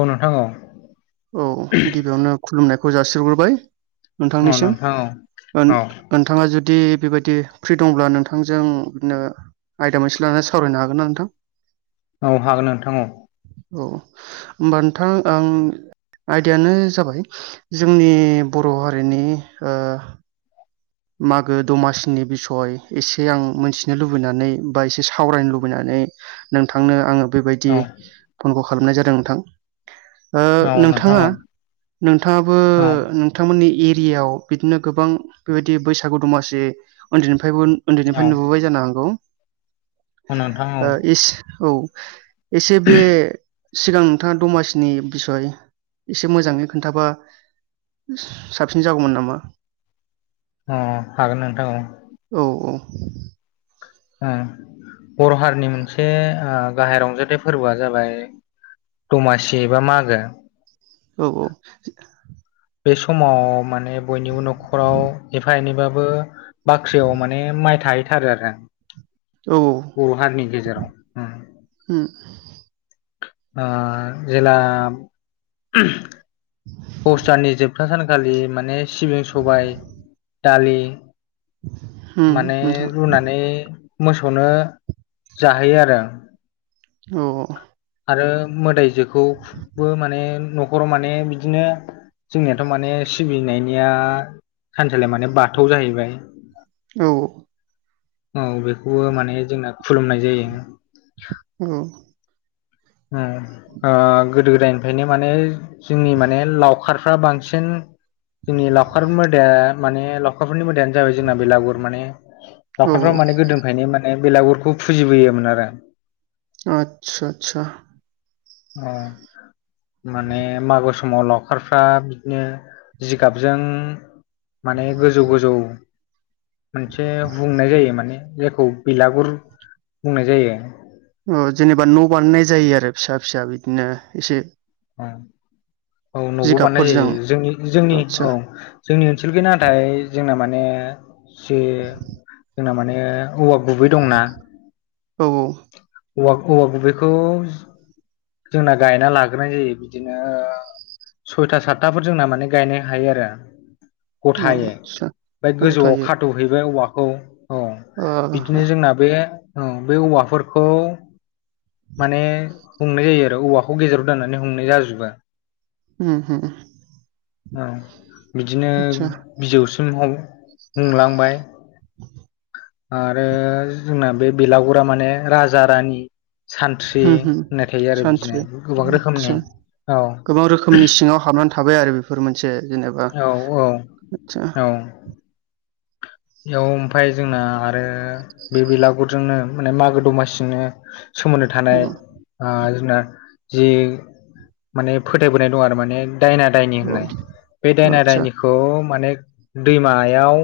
औ नोंथां औ। औ गिबियावनो खुलुमनायखौ जासिहरग्रोबाय। औ नोंथांनिसिम नोंथां औ ओ औ नोंथाङा जुदि दि बेदि बेबायदि फ्रि दंब्ला नोंथांजों बिदिनो आयदा मोनसे लानानै सावरायनो हागोन ना नोंथां? [inaudible] औ हागोन नोंथां औ। औ होमबा नोंथां आं आयदायानो जाबाय जोंनि बर' हारिनि ओ मागो दमासिनि बिसय एसे आं मोनथिनो लुबैनानै बा एसे सावरायनो लुबैनानै नानै नोंथांनो आङो बेबायदि औ फनखौ खालामनाय जादों नोंथां। ओ औ नोंथां नोंथाङा औ नोंथाङाबो औ नोंथांमोननि ए एरियायाव बिदिनो गोबां बेबायदि बैसागु दमासि उन्दैनिफ्राय फ्रायबो औ उन्दैनिफ्राय नुबोबाय जानो हागौ औ नोंथां औ ओ इस औ एसे बे सिगां नोंथाङा दमासिनि बिसय एसे मोजाङै खोन्थाबा साबसिन जागौमोन नामा अ हागोन नोंथां औ औ ओ बर' हारिनि मोनसे ओ गाहाय रंजाथाइ फोरबोआ जाबाय दमासिबा मागो औ औ बे समाव माने बयनिबो न'खराव एफा एनैबाबो बाख्रियाव माने माइ थाहैथारो आरो औ बर' हारिनि गेजेराव उम उम ओ जेला ओह दसदाननि जोबथा सानखालि माने सिबिं सबाय दालि उम माने नोंथां रुनानै मोसौनो जाहोयो आरो औ आरो मोदायजोखौबो माने न'खराव माने बिदिनो जोंनियाथ' माने सिबिनायनिया थानसालिया माने बाथौ जाहैबाय औ औ बेखौबो माने जोंना खुलुमनाय जायो औ ओ ओ गोदो गोदायनिफ्रायनो माने जोंनि माने लावखार फ्रा बांसिन जोंनि लावखार मोदाया माने लावखार फोरनि मोदायानो जाबाय जोंना बेलागुर माने औ लावखारफ्रा माने गोदोनिफ्रायनो माने बेलागुर बेखौ फुजिबोयोमोन आरो आतसा आतसा ओ माने मागो समाव लावखारफ्रा बिदिनो जिगाबजों माने गोजौ गोजौ मोनसे हुंनाय जायो माने जायखौ बिलागुर बुंनाय जायो औ जेनेबा न' बानायनाय जायो आरो फिसा फिसा बिदिनो एसे ओं औ न'बो बानायनाय जिगाबफोरजों जायो जोंनि-जोंनि आदसा औ जोंनि ओनसोलखै नाथाय जोंना माने ओ जे जोंना माने औवा गुबै दंना औ औ औवा औवा गुबैखौ जोंना गायना लाग्रोनाय जायो बिदिनो ओ सयथा सातथाफोर जोंना माने गायनो हायो आरो अ गथायै आदसा बा गोजौआव गथायै खाथ'हैबाय औवाखौ ओ बिदिनो जोंना बे औ बे औवाफोरखौ माने हुंनाय जायो आरो औवाखौ गेजेराव दोननानै हुंनाय जाजोबो हम हम ओ बिदिनो बिजौसिम हायो बुंलांबाय आरो जोंना बे बेलागुरा माने राजा-रानि सान्थ्रि उम उम होननाय थायो आरो बिदिनो सानथ्रि गोबां रोखोमनि आदसा औ गोबां रोखोमनि सिङाव हामबनानै थाबाय आरो बेफोर मोनसे जेनेबा औ औ आतसा औ बेयाव ओमफाय जोंना आरो बे बिलागुरजोंनो माने मागो दमासिजोंनो सोमोन्दो औ थानाय ओ ना जि माने फोथायबोनाय दं आरो माने दायना-दायनि औ होननाय बे आदसा दायना-दायनिखौ माने दैमायाव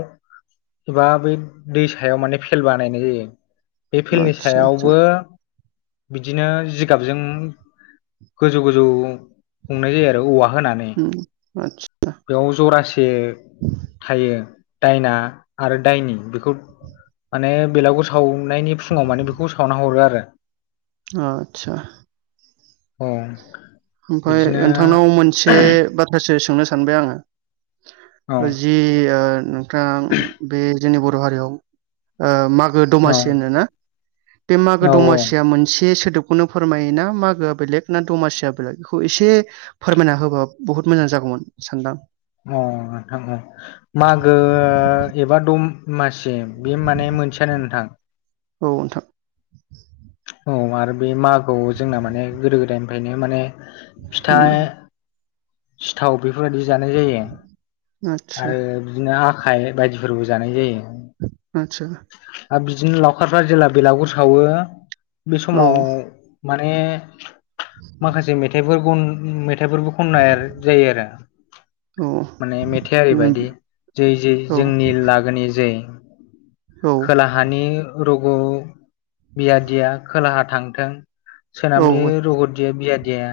एबा बै दै सायाव माने भेल बानायनाय जायो। बे भेलनि आदसा आदसा सायावबो बिदिनो जिगाबजों गोजौ गोजौ संनाय जायो आरो औवा होनानै आतस बेयाव जरासे थायो दायना आरो दायनि बेखौ माने बेलागुर सावनायनि फुङाव माने बेखौ सावना हरो आरो आतसा औ ओमफाय बिदिनो नोंथांनाव मोनसे बाथ्रासो सोंनो सान बे औ आङो जि ओ नोंथां बे जोंनि बर' हारियाव ओ माग औ मागो-दमासि होनोना? बे औ मागो-दमासिया मोनसे सोदोब बेखौनो फोरमायो ना? मागोआ बेलेग ना दमासिया बेलेग बेखौ एसे फोरमायना होबा बहुत मोजां जागौमोन सानदां नोंथां औ मासे बे माने मोनसेयानो नोंथां। औ नोंथां। औ आरो बे मागोआव जोंना माने गोदो-गोदायनिफ्रायनो माने फिथा उम सिथाव बेफोरबायदि जानाय जायो आदसा आरो बिदिनो आखाइ बायदिफोरबो जानाय जायो। आदसा आरो बिदिनो लावखारफ्रा जेब्ला बेलागुर सावो बे औ समाव माने माखासे मेथाइफोरखोन मेथाइफोरबो खननाय जायो आरो औ माने मेथाइया ओरै बिदिनो बायदि जै जै औ जोंनि लागोनि जै औ खोलाहानि रुगु बियादिया खोलाहा थांथों औ सोनाबनि रगतदिया-बियादिया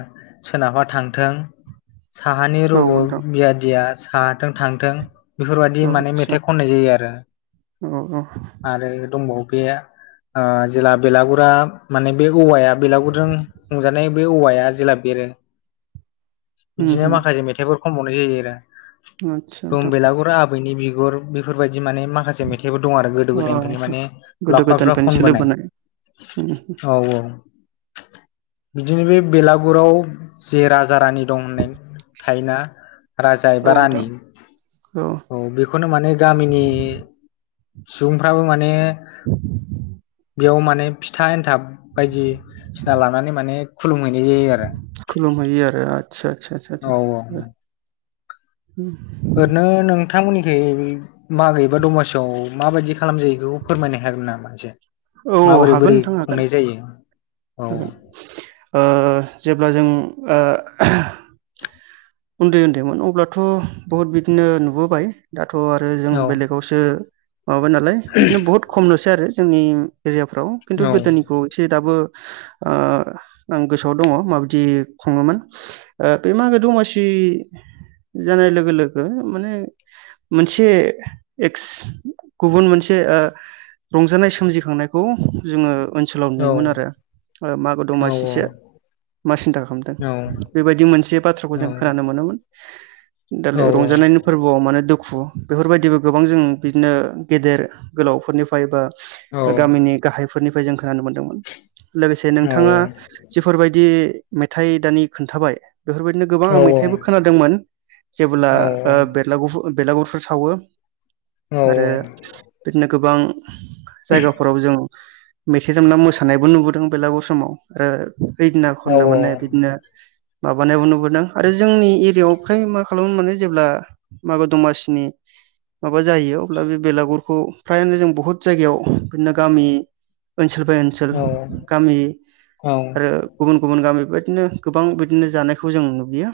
सोनाबा थां थों साहानि औ रगु नोंथां बियादिया साहाथों थांथों। बेफोरबायदि औ माने आदसा मेथाइ खननाय जायो आरो औ औ आरो दंबावो बे ओ जेला बेलागुरा माने बे औवाया बेलागुरजों खुंजानाय बे औवाया जेला बेरो उम बिदिनो माखासे मेथाइफोर खनबावनाय जायो आरो उम आदसा धुम नोंथां बेलागुर आबैनि बिगुर बेफोरबायदि बिदि माने माखासे मेथाइबो दं आरो गोदो अ गोदायनिफ्रायनो माने लावखारफ्रा खनबोनाय ओम हो औ औ बिदिनो बे बेलागुराव जे राजा रानि दं होननाय थायोना? राजा औ एबा नोंथां रानि औ बेखौनो माने गामिनि सुबुंफ्राबो माने बेयाव माने फिथा एन्थाब बायदि सिना लानानै माने खुलुमहैनाय जायो आरो । आतसा आसा आसा आसा। ओरैनो नों नोंथांमोननिखै मागो एबा दमासियाव माबायदि खालामजायो बेखौ फोरमायनो हागोन नामा एसे औ माबोरै हागोन बोरै नोंथां हागोन खुंनाय जायो? औ हागोन। ओ जेब्ला जों ओ हो उन्दै उन्दैमोन अब्लाथ' बहुद बिदिनो नुबोबाय दा थ आरो जों औ बेलेगावसो माबाबाय नालाय बिदिनो बुहुत खमलसै आरो जोंनि। एरियाफ्राव खिन्थु औ गोदोनिखौ एसे दाबो। आं गोसोआव दङ माबायदि खुङोमोन बे मागो दमासि। दमासि। जानाय लोगो लोगो माने मोनसे गुबुन मोनसे। ओ रंजानाय सोमजिखांनायखौ जोंङो ओनसोलाव औ नुयोमोन आरो ओ मागो दमासि सो औ मा सिन्था खालामदों औ बेबायदि मोनसे बाथ्राखौ औ जों खोनानो मोनोमोन औ दालाय रंजानायनि फोरबोआव मा दुखु दुखु बेफोरबायदिबो गोबां जों बिदिनो गेदेर गोलावफोरनिफ्राय बा गामिनि गाहायफोरनिफ्राय जों खोनानो मोनदोंमोन लोगोसे औ नोंथांङा जिफोरबायदि मेथाइ दानि खोन्थाबाय बेफोरबायदिनो गोबां आं मे मेथायबो खोनादोंमोन जेब्ला बेलागुर बेलागुरफोर सावो औ आरो बिदिनो गोबां जायगाफोराव जों मेथाइ दामना मोसानायबो नुबोदों बेलागुर समाव ओ ओइदिनाखान नो माने बिदिनो माबानायबो नुबोदों। आरो जोंनि एरियायाव फ्राय मा खालामो माने जेब्ला मागो दमासिनि माबा जायो अब्ला बे बेलागुरखौ फ्रायानो जों बहुत जायगायाव बिदिनो गामि ओनसोल बाय ओनसोल गामि आरो गुबुन गुबुन गामि बायदि बिदिनो गोबां बिदिनो जानायखौ जों नुुबोयो ।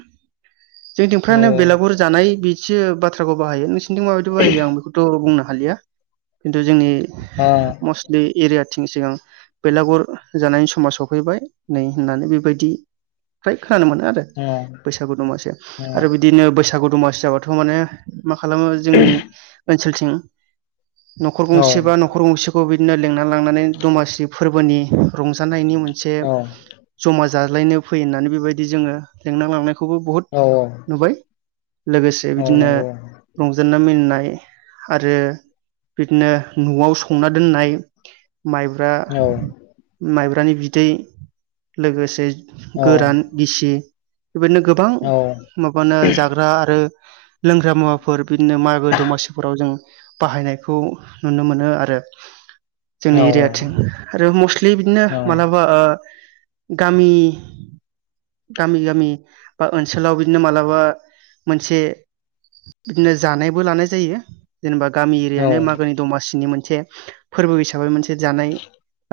जोंनिथिंफ्रायानो बेलागुर जानाय बिदि बाथ्राखौ बाहायो नोंसोरनिथिं माबायदि बाहायो आं बेखौथ बुंनो हालिया खिन्थु जोंनि मस्टलि एरिया थिं सिगां बेलागुर जानायनि समा सफैबाय नै होननानै बेबायदि फ्राय खोनानो मोनो आरो बैसागु दमासि आरो बिदिनो बैसागु दमासि जाबाथ माने मा खालामो जोंनि ओनसोलथिं नखर गंसे बा नखर गंसेखौ बि बिदिनो लेंना लांनानै दमासि फोरबोनि रंजानायनि मोनसे ज'मा जाज्लायनो फैयो होननानै बेबायदि जोंङो लेंना लांनाय बे खौबो बुहुत औ नुबाय लोगोसे औ बिदिनो नंगौ रंजानाय मिनाय आरो बिदिनो नआव संना दोननाय माइब्रा औ माइब्रानि बिदै लोगोसे गोरान गिसि बेबायदिनो गोबां औ माबानो जाग्रा आरो लोंग्रा मुवाफोर बिदिनो मागो दमासिफोराव जों बाहायनायखौ नुनो मोनो आरो। औ जोंनि एरियाथिं आरो मस्टलि बिदिनो औ मालाबा ओ गामि गामि-गामि बा ओनसोलाव बिदिनो मालाबा मोनसे बिदिनो जानायबो लानाय जायो। जेनेबा गामि एरियानो मागोनि दमासिनि मोनसे फोरबो हिसाबै मोनसे। एसे जानाय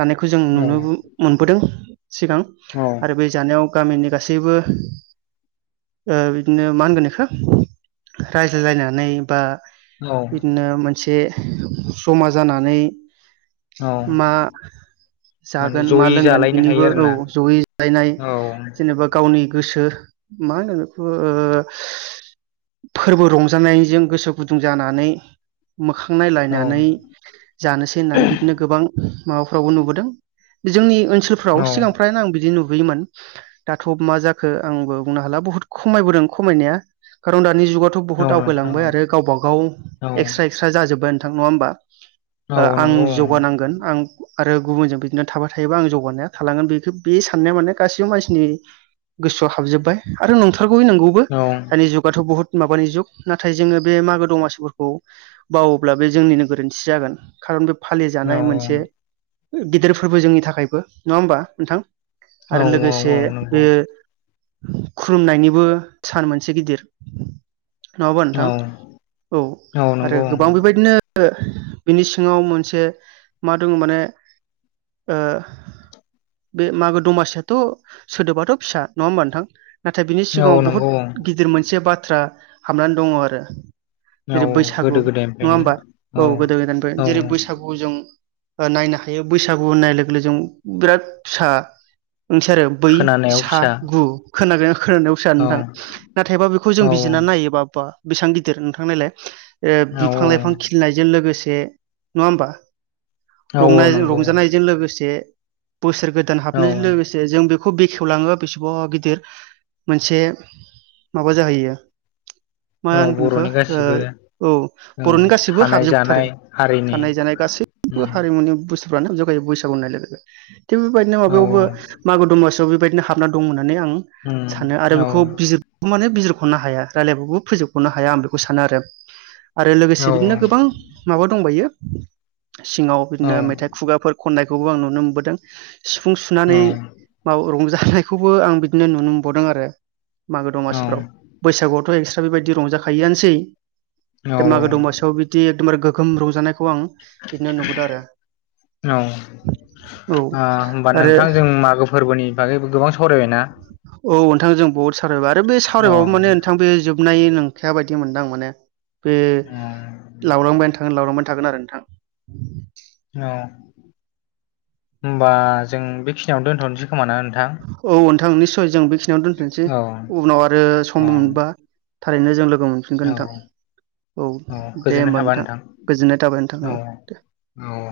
जानायखौ जों औ नुनोबो मोनबोदों सिगां औ आरो बे जानायाव गामिनि गासैबो ओ बिदिनो मा होनगोन बेखौ रायज्लायनानै बा औ बिदिनो मोनसे जमा जानानै औ मा माने जागोन मा जयै लोंगोन जालायनो हायो बिनिबो औ आरोना जयै रायज्लायनाय औ जेनेबा गावनि गोसो मा होनो बेखौ ओ फोरबो रंजानायजों गोसो गुदुं जानानै मोखां नायलायनानै औ जानोसै होननानै बिदिनो गोबां माबाफ्रावबो नुबोदों जोंनि ओनसोलफ्राव औ सिगांनिफ्रायनो आं बिदि नुबो योमोन दाथ' मा जाखो आंबो बुंनो हाला बुहुत खमायबोदों खमायनाया खारन दा नि जुगावथ' औ बहुद नोंथां आवगायलांबाय आरो गावब गाव औ एक्सट्रा एक्स्रा जाजोबबाय नोंथां नङा होमबा? औ ओ आं नंगौ औ जौगानांगोन आं आरो गुबुनजों बिदिनो थाबाय थायोबा आं जौगानाया थालांगोन बेखो बे साननाया माने गासिबो मानसिनि गोसोआव हाबजोबबाय आरो नंथारगौयै नोंगौबो औ दानि जुगाथ' बहुत माबानि जुग नाथाय जोङो बे मागो दमासिफोरखौ बावोब्ला बे जोंनिनो गोरोन्थि जागोन। खारन बे फालिजानाय मोनसे औ गिदिर फोरबो जोंनि थाखायबो नङा होमबा नोंथां? औ आरो लोगोसे औ नंगौ बेयो खुलुमनायनिबो सान मोनसे गिदिर नङाबा औ नोंथां? औ औ आरो नंगौ गोबां बेबायदिनो बिनि सिङाव मोनसे मा दङ' माने ओ बे मागो दमासियाथ' सोदोबाथ' फिसा नङा होमबा नोंथां? नाथाय बिनि औ सिगाङाव नंगौ बहुत गिदिर मोनसे बाथ्रा हाबनानै दङ' आरो। औ जेरै बैसागु गोदो नङा गोदायनिफ्रायनो होमबा? औ गोदो गोदायनिफ्राय औ जेरै बैसागु जों ओ नायनो हायो बैसागु होननाय लोगो लोगो जों बिराद फिसा ओंथिया आरो बै खोनानायाव सा फिसा गु खोनागोना खोनानायाव सो आरो औ नोंथां नाथायबा बेखौ जों औ बिजिरनानै नायोबा बा बेसेबां गिदिर नोंथां नायलाय ओ औ बिफां लाइफां खिलिनायजों लोगोसे नङा होमबा? औ रंनाय नंगौ रंजानायजों लोगोसे बोसोर गोदान औ हाबनायजों लोगोसे जों बेखौ बेखेवलाङो बेसेबा गिदिर मोनसे माबा जाहैयो मा औ होनगोन इखो बर'नि गासिबो ओ औ औ बर'नि गासैबो थानाय हाबजोबथारो जानाय हारिनि थानाय जानाय गासैबो उम हारिमुनि बुस फ्रानो हाबजोब खायो बैसागु होननाय लोगो लोगो थिग बेबायदिनो औ माबायावबो मागो दमासिआव बेबायदि नो हाबना दं होननानै आं सानो। आरो उम औ बेखौ बिजिर गौ माने बिजिर खनो हाया रायलायबाबो फोजोबख'नो हाया आं बेखौ सानो आरो। आरो लोगोसे औ बिदिनो गोबां माबा दंबायो सिङाव औ बिदिनो मेथाइ खुगाफोर खननायखौबो आं नुनो मोनबोदों। सिफुं सुनानै मा रंजानायखौबो आं बिदिनो नुनो मोनबावदों आरो। मागो औ दमासिफ्राव। बैसागुआवथ' एक्सट्रा बेबायदि रंजाखायोआनोसै औ दा मागो दमासियाव बिदि एकदमबारे गोगोम रंजानायखौ आं बिदिनो नुबोदों आरो। औ। औ ओ होमबा आरो नोंथां जों मागो फोरबोनि बागै गोबां सावरायबायना? औ नोंथांजों जों बहुत सावरायबाय आरो बे अ सावरायबाबो माने नोंथां बे जोबनाय नं खाया बादि मोनदां‌ माने बे अ लावलांबायानो थागोन लावलांबायानो था थागोन आरो नोंथां। औ होमबा जों बेखिनियावनो दोनथ'नोसै खोमा ना नोंथां औ नोंथां निस्सय जों बेखिनियावनो दोनथ'नोसै औ उनाव आरो औ सम मोनबा थारैनो जों लोगो मोनफिनगोन औ नोंथां। औ दे होमबा नोंथां गोजोननाय थाबाय नोंथां औ दे। औ।